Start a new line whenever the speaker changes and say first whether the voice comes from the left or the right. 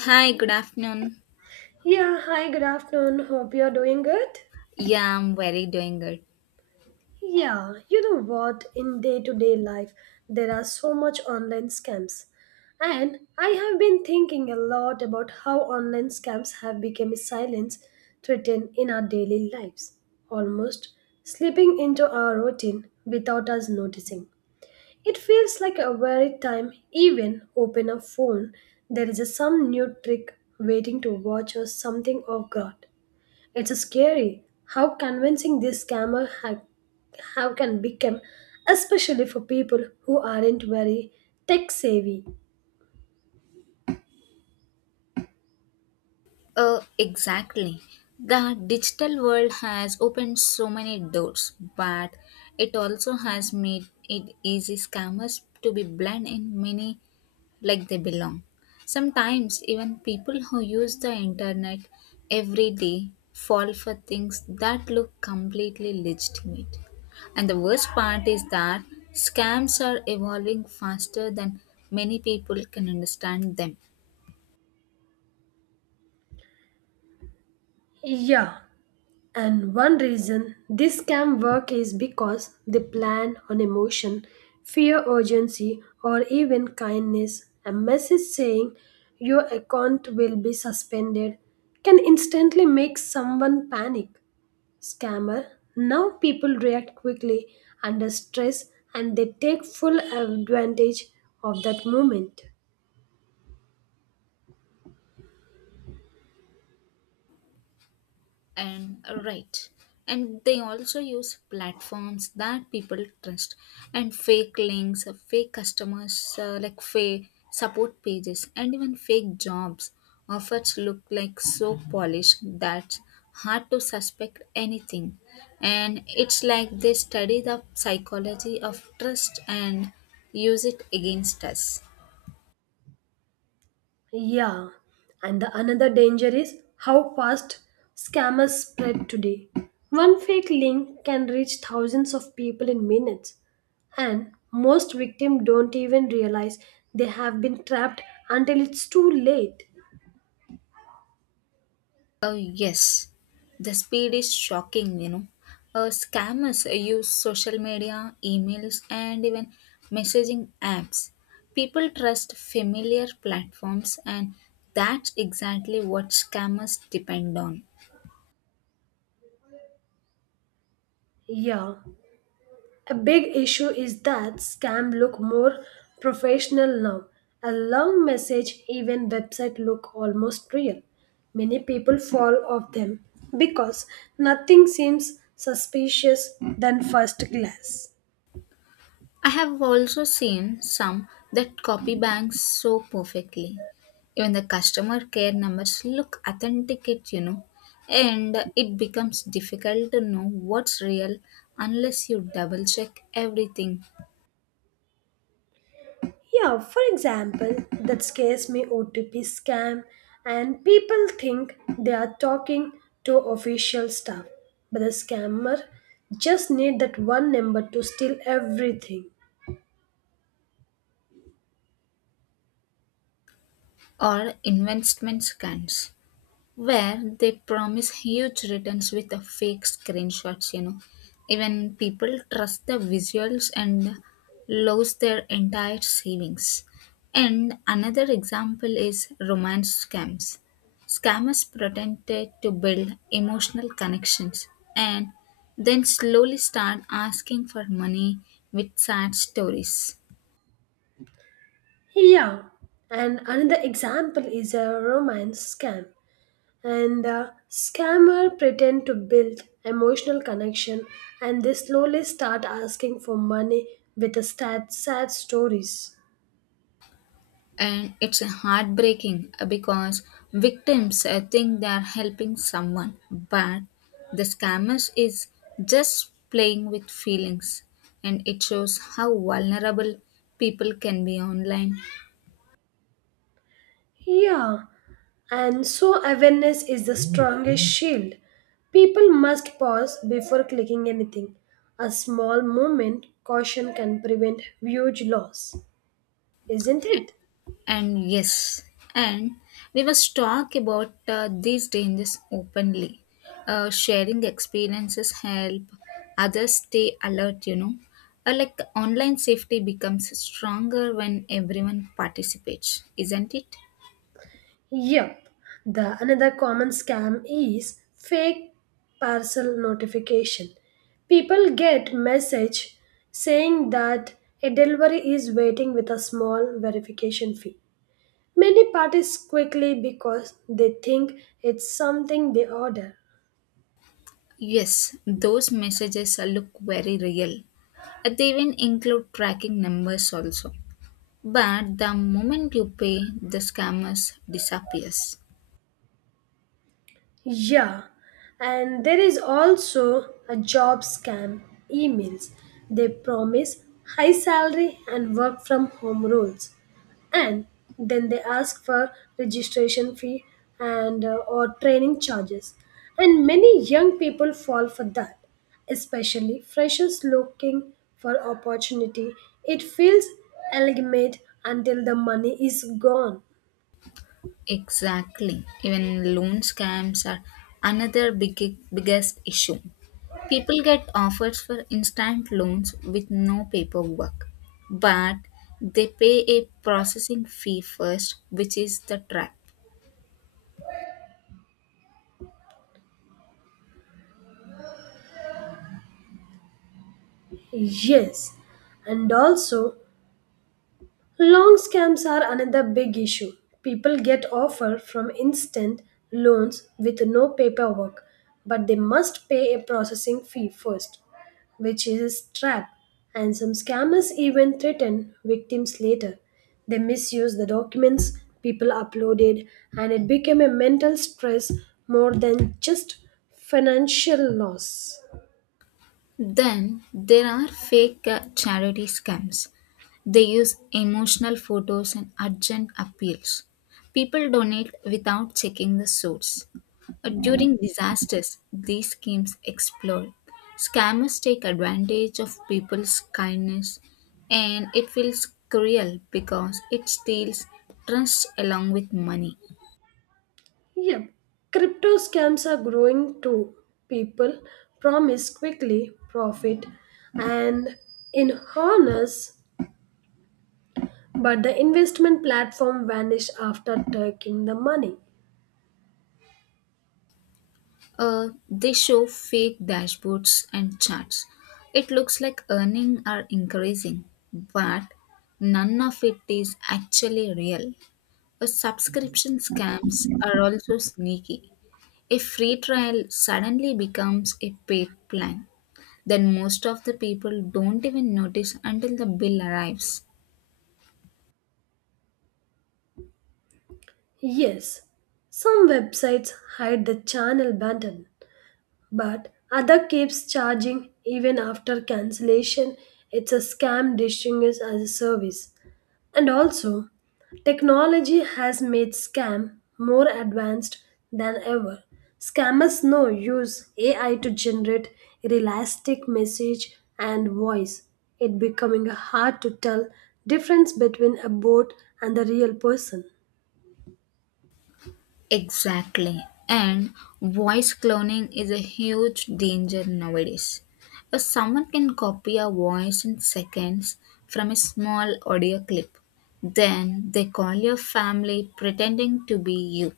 left: Hi, good afternoon.
right: Yeah, hi, good afternoon. Hope you're doing good.
left: Yeah, I'm very doing good.
right: Yeah, you know what? In day to day life, there are so much online scams. And I have been thinking a lot about how online scams have become a silence threaten in our daily lives, almost slipping into our routine without us noticing. It feels like a very time even open a phone, there is a some new trick waiting to watch or something of God. It's scary how convincing how can become, especially for people who aren't very tech savvy.
left: Exactly. The digital world has opened so many doors, but it also has made it easy scammers to be blend in many like they belong. Sometimes even people who use the internet every day fall for things that look completely legitimate. And the worst part is that scams are evolving faster than many people can understand them.
right: Yeah, and one reason this scam work is because they plan on emotion, fear, urgency, or even kindness. A message saying your account will be suspended can instantly make someone panic. Scammer. Now people react quickly under stress and they take full advantage of that moment.
left: And right, and they also use platforms that people trust and fake links, fake customers, like fake support pages and even fake jobs offers look like so polished that hard to suspect anything, and it's like they study the psychology of trust and use it against us.
right: Yeah, and the another danger is how fast scammers spread today. One fake link can reach thousands of people in minutes, and most victims don't even realize they have been trapped until it's too late.
left: Oh, yes. The speed is shocking, you know. Scammers use social media, emails, and even messaging apps. People trust familiar platforms, and that's exactly what scammers depend on.
right: Yeah, a big issue is that scam look more professional now. A long message, even website look almost real. Many people fall off them because nothing seems suspicious than first glance.
left: I have also seen some that copy banks so perfectly. Even the customer care numbers look authenticate, you know, and it becomes difficult to know what's real unless you double check everything.
right: Yeah, for example, that scares me OTP scam, and people think they are talking to official staff, but the scammer just need that one number to steal everything.
left: Or investment scans, where they promise huge returns with the fake screenshots, you know. Even people trust the visuals and lose their entire savings. And another example is romance scams. Scammers pretended to build emotional connections and then slowly start asking for money with sad stories.
right: Yeah, and another example is a romance scam. And the scammer pretend to build emotional connection and they slowly start asking for money with the sad stories.
left: And it's heartbreaking because victims think they're helping someone, but the scammers is just playing with feelings, and it shows how vulnerable people can be online.
right: Yeah, and so awareness is the strongest shield. People must pause before clicking anything. A small moment caution can prevent huge loss, isn't it?
left: And yes, and we must talk about these dangers openly. Sharing experiences help others stay alert, you know. Like online safety becomes stronger when everyone participates, isn't it?
right: Yep. The another common scam is fake parcel notification. People get message saying that a delivery is waiting with a small verification fee. Many parties quickly because they think it's something they order.
left: Yes, those messages look very real. They even include tracking numbers also. But the moment you pay, the scammers disappears.
right: Yeah, and there is also a job scam emails. They promise high salary and work from home roles. And then they ask for registration fee and or training charges. And many young people fall for that, especially freshers looking for opportunity. It feels elegant until the money is gone.
left: Exactly. Even loan scams are another big, biggest issue. People get offers for instant loans with no paperwork, but they pay a processing fee first, which is the trap.
right: Yes, and also long scams are another big issue. People get offer from instant loans with no paperwork, but they must pay a processing fee first, which is a trap. And some scammers even threaten victims later. They misuse the documents people uploaded, and it became a mental stress more than just financial loss.
left: Then there are fake charity scams. They use emotional photos and urgent appeals. People donate without checking the source. During disasters, these schemes explode. Scammers take advantage of people's kindness, and it feels cruel because it steals trust along with money.
right: Yep. Crypto scams are growing too. People promise quickly profit and in honors, but the investment platform vanish after taking the money.
left: They show fake dashboards and charts. It looks like earnings are increasing, but none of it is actually real. Subscription scams are also sneaky. A free trial suddenly becomes a paid plan. Then most of the people don't even notice until the bill arrives.
right: Yes, some websites hide the channel button, but other keeps charging even after cancellation. It's a scam disguised as a service. And also, technology has made scam more advanced than ever. Scammers now use AI to generate realistic message and voice. It becoming hard to tell difference between a bot and the real person.
left: Exactly. And voice cloning is a huge danger nowadays. Someone can copy a voice in seconds from a small audio clip. Then they call your family pretending to be you.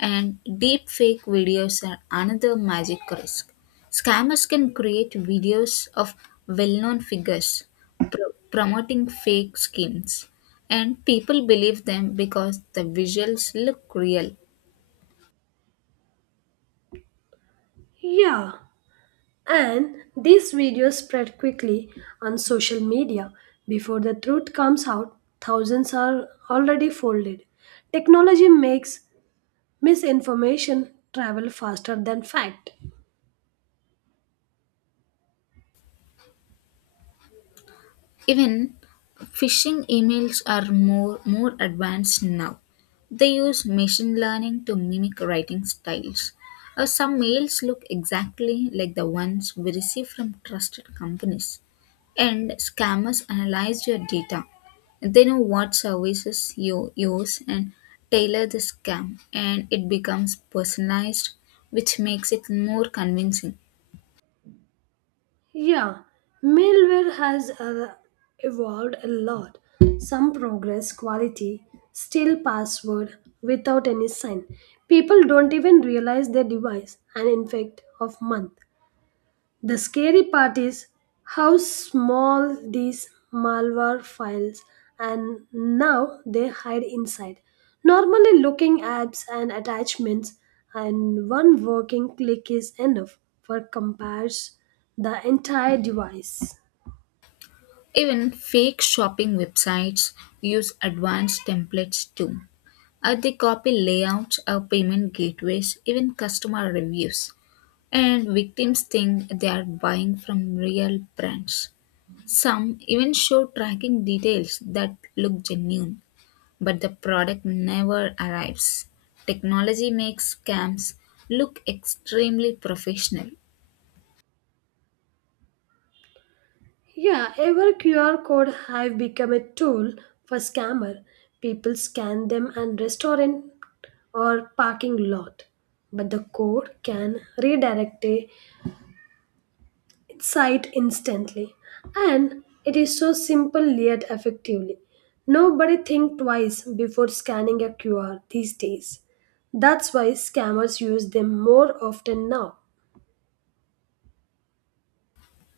left: And deepfake videos are another magic risk. Scammers can create videos of well known figures promoting fake schemes, and people believe them because the visuals look real.
right: Yeah, and these videos spread quickly on social media. Before the truth comes out, thousands are already folded. Technology makes misinformation travel faster than fact.
left: Even phishing emails are more advanced now. They use machine learning to mimic writing styles. Some mails look exactly like the ones we receive from trusted companies, and scammers analyze your data. They know what services you use and tailor the scam, and it becomes personalized, which makes it more convincing.
right: Yeah, malware has evolved a lot, some progress quality still password without any sign, people don't even realize their device an infect of month. The scary part is how small these malware files and now they hide inside. Normally looking apps and attachments and one working click is enough for compares the entire device.
left: Even fake shopping websites use advanced templates too. They copy layouts, payment gateways, even customer reviews. And victims think they are buying from real brands. Some even show tracking details that look genuine, but the product never arrives. Technology makes scams look extremely professional.
right: Yeah, ever QR code have become a tool for scammer. People scan them and restaurant or parking lot, but the code can redirect a sight instantly. And it is so simple yet effectively. Nobody think twice before scanning a QR these days. That's why scammers use them more often now.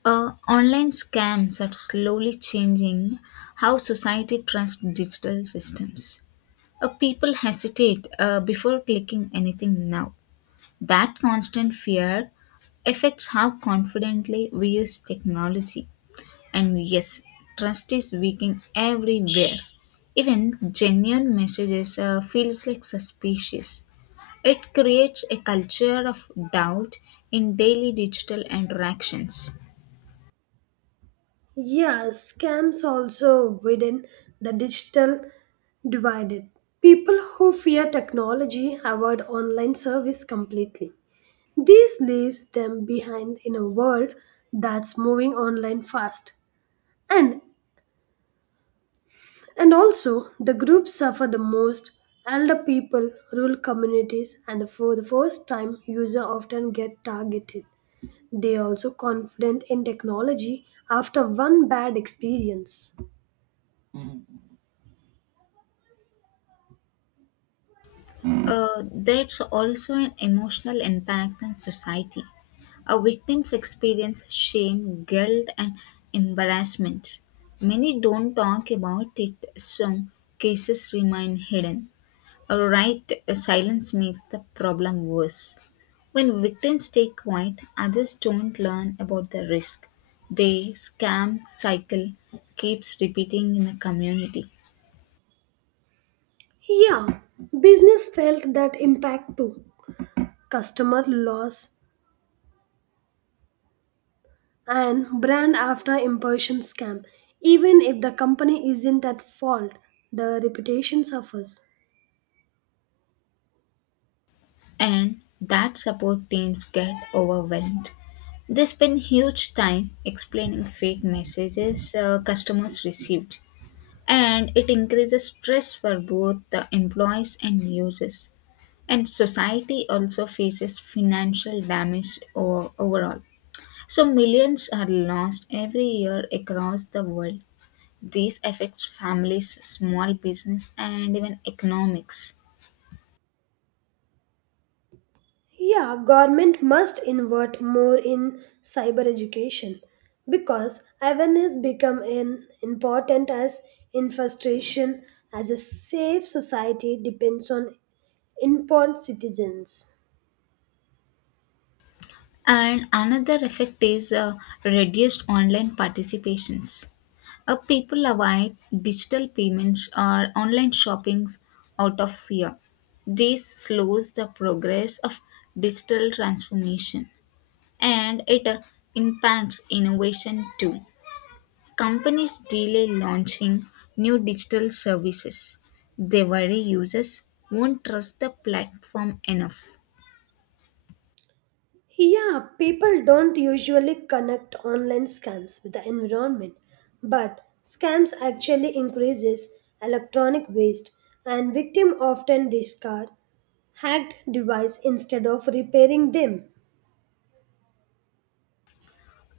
left: Online scams are slowly changing how society trusts digital systems. People hesitate before clicking anything now. That constant fear affects how confidently we use technology. And yes, trust is weakening everywhere. Even genuine messages feels like suspicious. It creates a culture of doubt in daily digital interactions.
right: Yeah, scams also widen the digital divided. People who fear technology avoid online service completely. This leaves them behind in a world that's moving online fast. And And also, the groups suffer the most. Elder people, rural communities, and for the first time user often get targeted. They are also confident in technology after one bad experience.
left: There's also an emotional impact on society. A victims experience shame, guilt, and embarrassment. Many don't talk about it, so cases remain hidden. All right, silence makes the problem worse. When victims stay quiet, others don't learn about the risk. The scam cycle keeps repeating in the community.
right: Yeah, business felt that impact too. Customer loss and brand after impression scam. Even if the company isn't at fault, the reputation suffers.
left: And that support teams get overwhelmed. They spend huge time explaining fake messages customers received, and it increases stress for both the employees and users. And society also faces financial damage overall. So, millions are lost every year across the world. This affects families, small business, and even economics.
right: Yeah, government must invert more in cyber education because awareness become an important as infiltration as a safe society depends on informed citizens.
left: And another effect is reduced online participations. People avoid digital payments or online shoppings out of fear. This slows the progress of digital transformation, and it impacts innovation too. Companies delay launching new digital services. They worry users won't trust the platform enough.
right: Yeah, people don't usually connect online scams with the environment, but scams actually increases electronic waste and victim often discard hacked device instead of repairing them.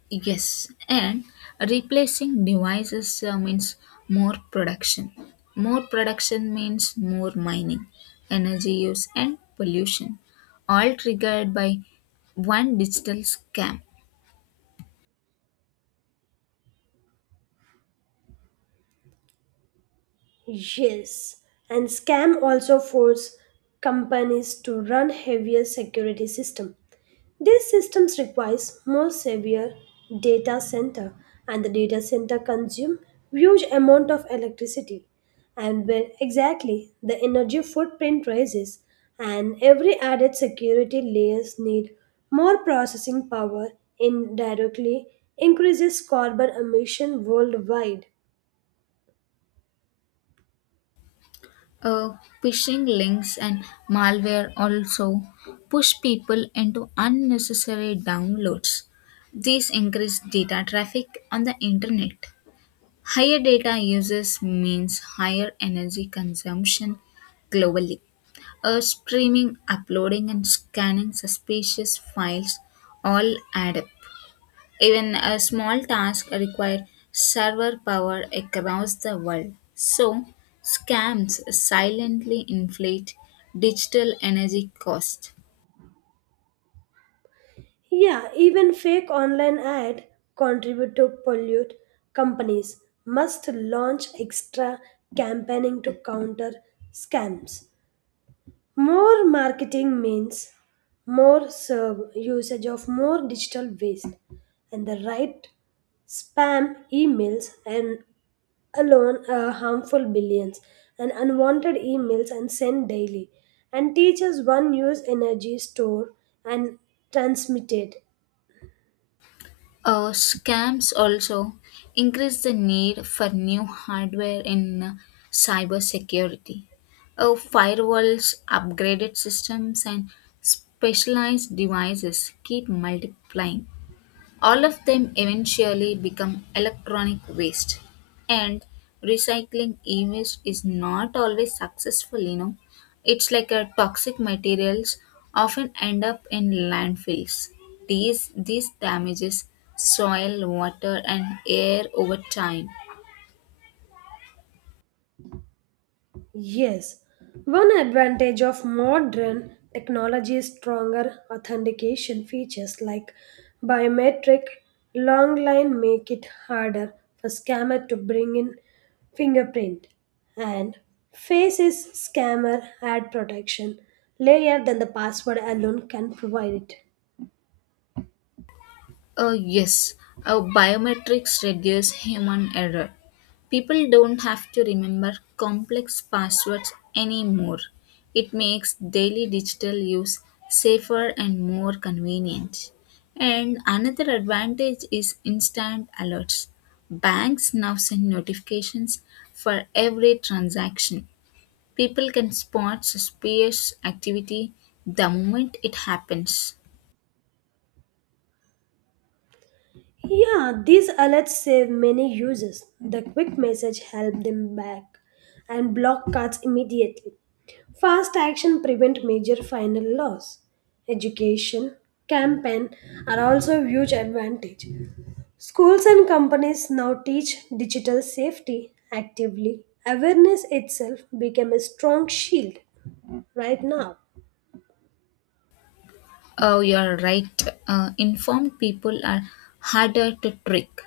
left: Yes, and replacing devices means more production. More production means more mining, energy use, and pollution, all triggered by one digital scam.
right: Yes, and scam also force companies to run heavier security system. These systems requires more severe data center and the data center consume huge amount of electricity and where exactly the energy footprint rises and every added security layers need more processing power indirectly increases carbon emission worldwide.
left: Uh, Phishing links and malware also push people into unnecessary downloads. These increase data traffic on the internet. Higher data uses means higher energy consumption globally. Streaming, uploading, and scanning suspicious files all add up. Even a small task requires server power across the world. So, scams silently inflate digital energy cost.
right: Yeah, even fake online ad contribute to pollute. Companies must launch extra campaigning to counter scams. More marketing means more serve usage of more digital waste and the right spam emails and alone harmful billions and unwanted emails and sent daily and teachers one use energy store and transmitted.
left: Scams also increase the need for new hardware in cybersecurity. Firewalls, upgraded systems, and specialized devices keep multiplying. All of them eventually become electronic waste. And recycling e waste is not always successful, you know. It's like a toxic materials often end up in landfills. These damages soil, water, and air over time.
right: Yes, one advantage of modern technology is stronger authentication features like biometric long line make it harder for scammer to bring in fingerprint and face is scammer ad protection layer than the password alone can provide it.
left: Yes, biometrics reduce human error. People don't have to remember complex passwords anymore. It makes daily digital use safer and more convenient. And another advantage is instant alerts. Banks now send notifications for every transaction. People can spot suspicious activity the moment it happens.
right: Yeah, these alerts save many users. The quick message help them back and block cuts immediately. Fast action prevent major final loss. Education, campaign are also a huge advantage. Schools and companies now teach digital safety actively. Awareness itself became a strong shield right now.
left: Oh, you're right. Informed people are harder to trick.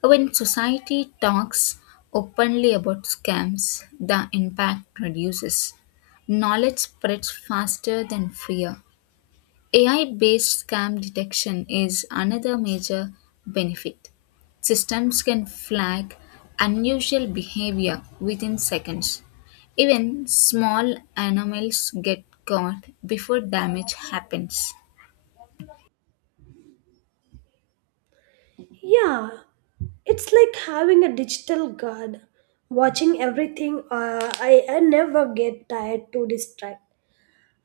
left: When society talks openly about scams, the impact reduces. Knowledge spreads faster than fear. AI based scam detection is another major benefit. Systems can flag unusual behavior within seconds. Even small anomalies get caught before damage happens.
right: Yeah, it's like having a digital guard, watching everything. I never get tired to distract.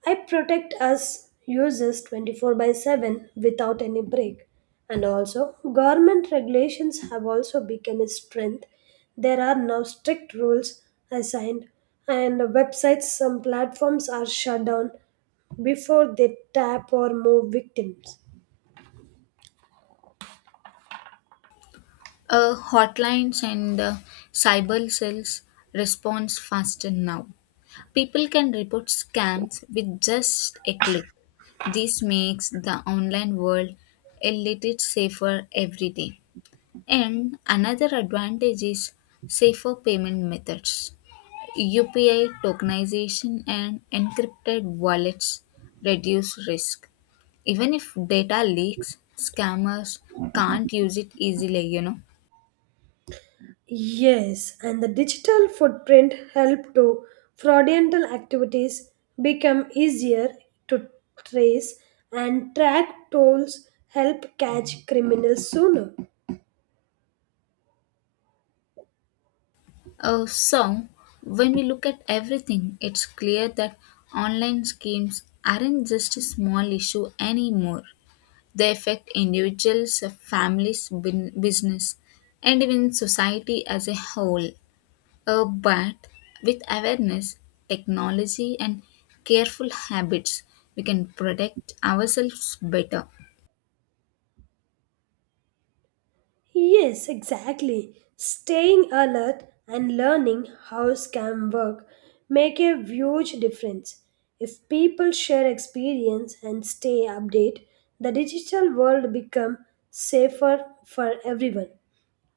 right: I protect us users 24 by 7 without any break. And also, government regulations have also become a strength. There are now strict rules assigned, and websites, some platforms are shut down before they tap or move victims.
left: Hotlines and cyber cells responds faster now. People can report scams with just a click. This makes the online world a little safer every day. And another advantage is safer payment methods. UPI tokenization and encrypted wallets reduce risk. Even if data leaks, scammers can't use it easily, you know.
right: Yes, and the digital footprint help to fraudulent activities become easier to trace and track. Tools help catch criminals sooner.
left: So, when we look at everything, it's clear that online schemes aren't just a small issue anymore. They affect individuals, families, business, and even society as a whole. But with awareness, technology, and careful habits, we can protect ourselves better.
right: Yes, exactly. Staying alert and learning how scam work make a huge difference. If people share experience and stay update, the digital world become safer for everyone.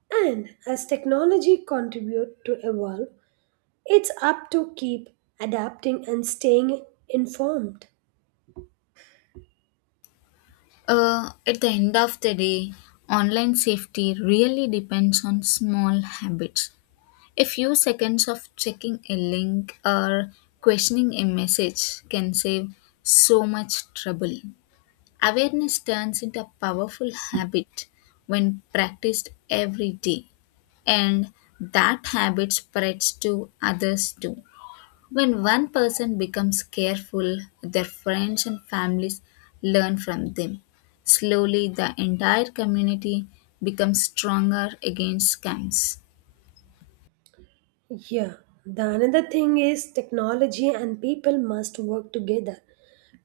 right: And as technology contribute to evolve, it's up to keep adapting and staying informed.
left: At the end of the day, online safety really depends on small habits. A few seconds of checking a link or questioning a message can save so much trouble. Awareness turns into a powerful habit when practiced every day, and that habit spreads to others too. When one person becomes careful, their friends and families learn from them. Slowly, the entire community becomes stronger against scams.
right: Yeah, the another thing is technology and people must work together.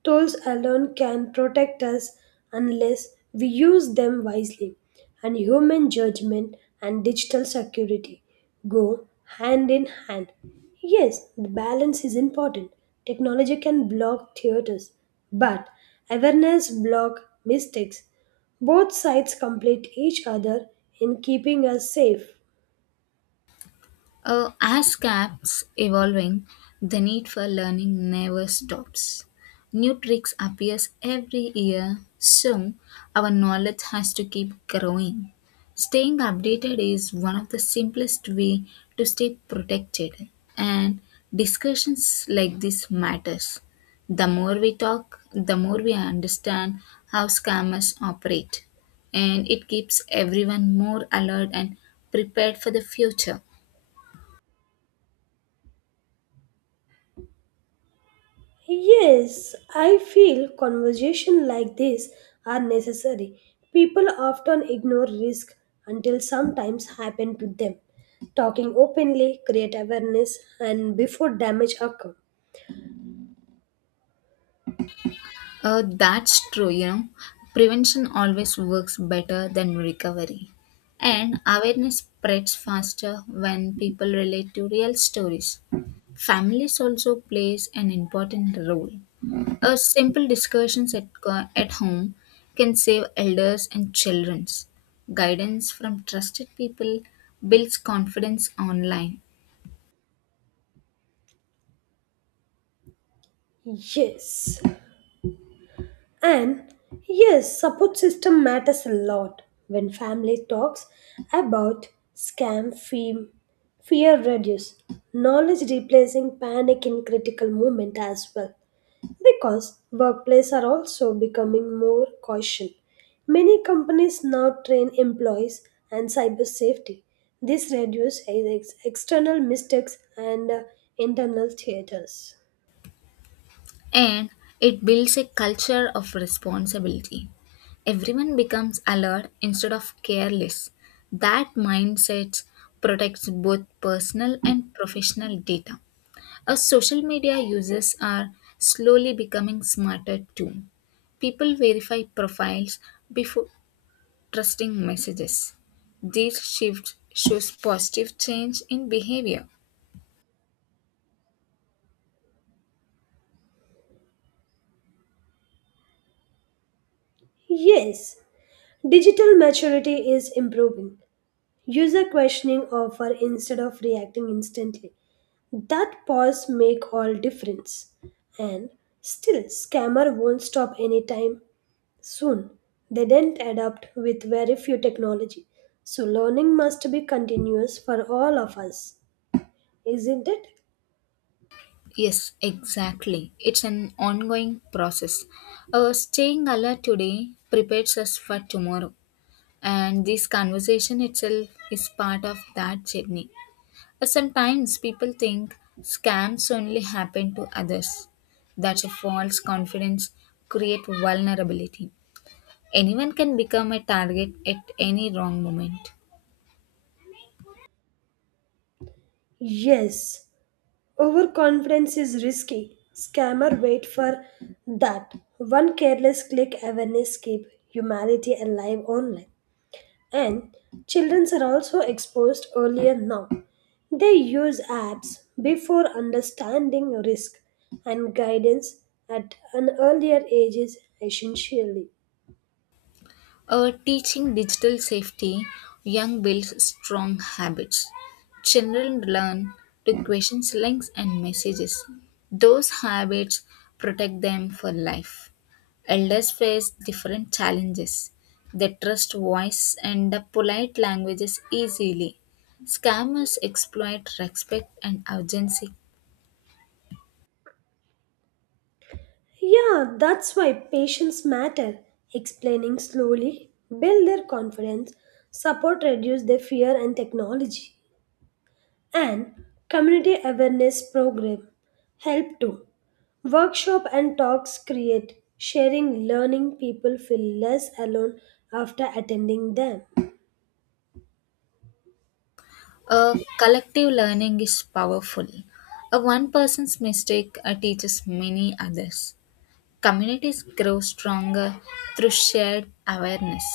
right: Tools alone can protect us unless we use them wisely, and human judgment and digital security go hand in hand. Yes, the balance is important. Technology can block theaters, but awareness block mistakes. Both sides complete each other in keeping us safe.
left: As CAP's evolving, the need for learning never stops. New tricks appears every year, so our knowledge has to keep growing. Staying updated is one of the simplest way to stay protected, and discussions like this matters. The more we talk, the more we understand how scammers operate, and it keeps everyone more alert and prepared for the future.
right: Yes, I feel conversations like this are necessary. People often ignore risk until sometimes happen to them. Talking openly create awareness and before damage occur.
left: That's true, you know. Prevention always works better than recovery. And awareness spreads faster when people relate to real stories. Families also plays an important role. A simple discussions at home can save elders and childrens. Guidance from trusted people builds confidence online,
right: Yes. And yes, support system matters a lot when family talks about scam fame, fear reduce, knowledge replacing panic in critical moment as well. Because workplaces are also becoming more cautious. Many companies now train employees and cyber safety. This reduces external mistakes and internal theaters.
left: and it builds a culture of responsibility. Everyone becomes alert instead of careless. That mindset protects both personal and professional data. Our social media users are slowly becoming smarter too. People verify profiles before trusting messages. This shift shows positive change in behavior.
right: Yes, digital maturity is improving. User questioning offer instead of reacting instantly. That pause make all difference. And still, scammer won't stop anytime soon, they didn't adapt with very few technology. So learning must be continuous for all of us, isn't it?
left: Yes, exactly. It's an ongoing process. Our staying alert today prepares us for tomorrow, and this conversation itself is part of that journey. But sometimes people think scams only happen to others. That's a false confidence, create vulnerability. Anyone can become a target at any wrong moment.
right: Yes. Overconfidence is risky. Scammer wait for that. One careless click awareness keep humanity alive online. And children are also exposed earlier now. They use apps before understanding risk and guidance at an earlier age is essentially.
left: Teaching digital safety, young builds strong habits. Children learn to question links and messages. Those habits protect them for life. Elders face different challenges. They trust voice and the polite languages easily. Scammers exploit respect and urgency.
right: Yeah, that's why patience matter. Explaining slowly, build their confidence, support reduce their fear and technology. And community awareness program help too. Workshop and talks create sharing learning people feel less alone after attending them.
left: A collective learning is powerful. A one person's mistake teaches many others. Communities grow stronger through shared awareness.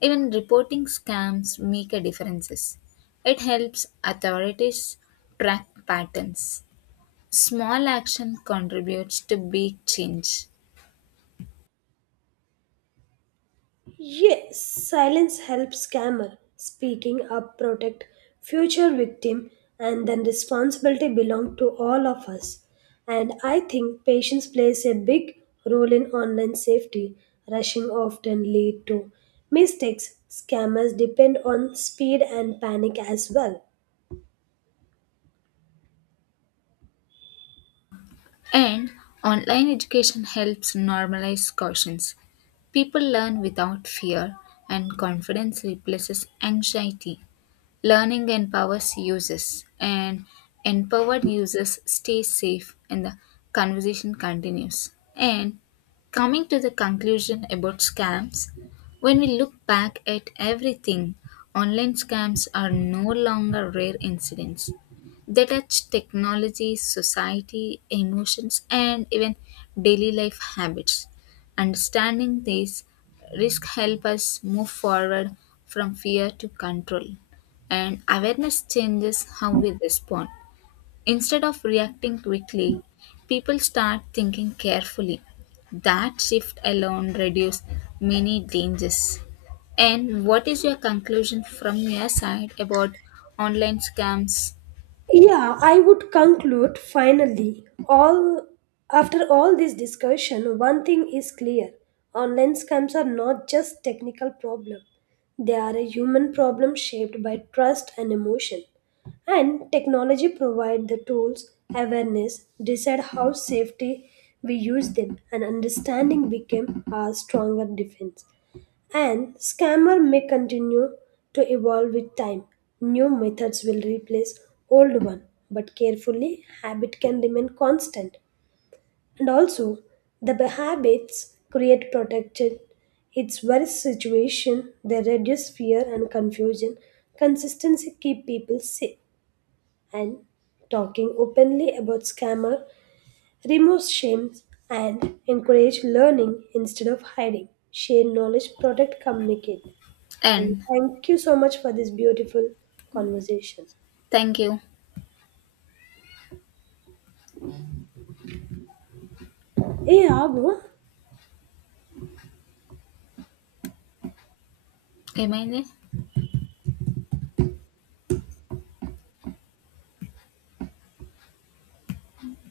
left: Even reporting scams make a difference. It helps authorities track patterns. Small action contributes to big change.
right: Yes, silence helps scammer. Speaking up protect future victim and then responsibility belong to all of us. And I think patience plays a big role in online safety. Rushing often lead to mistakes. Scammers depend on speed and panic as well.
left: And online education helps normalize cautions. People learn without fear, and confidence replaces anxiety. Learning empowers users, and empowered users stay safe, and the conversation continues. And coming to the conclusion about scams, when we look back at everything, online scams are no longer rare incidents. They touch technology, society, emotions, and even daily life habits. Understanding these risks help us move forward from fear to control, and awareness changes how we respond. Instead of reacting quickly, people start thinking carefully. That shift alone reduces many dangers. And what is your conclusion from your side about online scams
right: Yeah, I would conclude finally. All after all this discussion, one thing is clear. Online scams are not just technical problem. They are a human problem shaped by trust and emotion. And technology provide the tools, awareness, decide how safety we use them and understanding became our stronger defense. And scammer may continue to evolve with time. New methods will replace old one, but carefully habit can remain constant. And also the habits create protection. It's worst situation, they reduce fear and confusion. Consistency keep people safe and talking openly about scammer removes shame and encourage learning instead of hiding. Share knowledge, protect, communicate. And
left: and
right: thank you so much for this beautiful conversation.
left: thank you,
right: Hey, Abu,
left: Emily.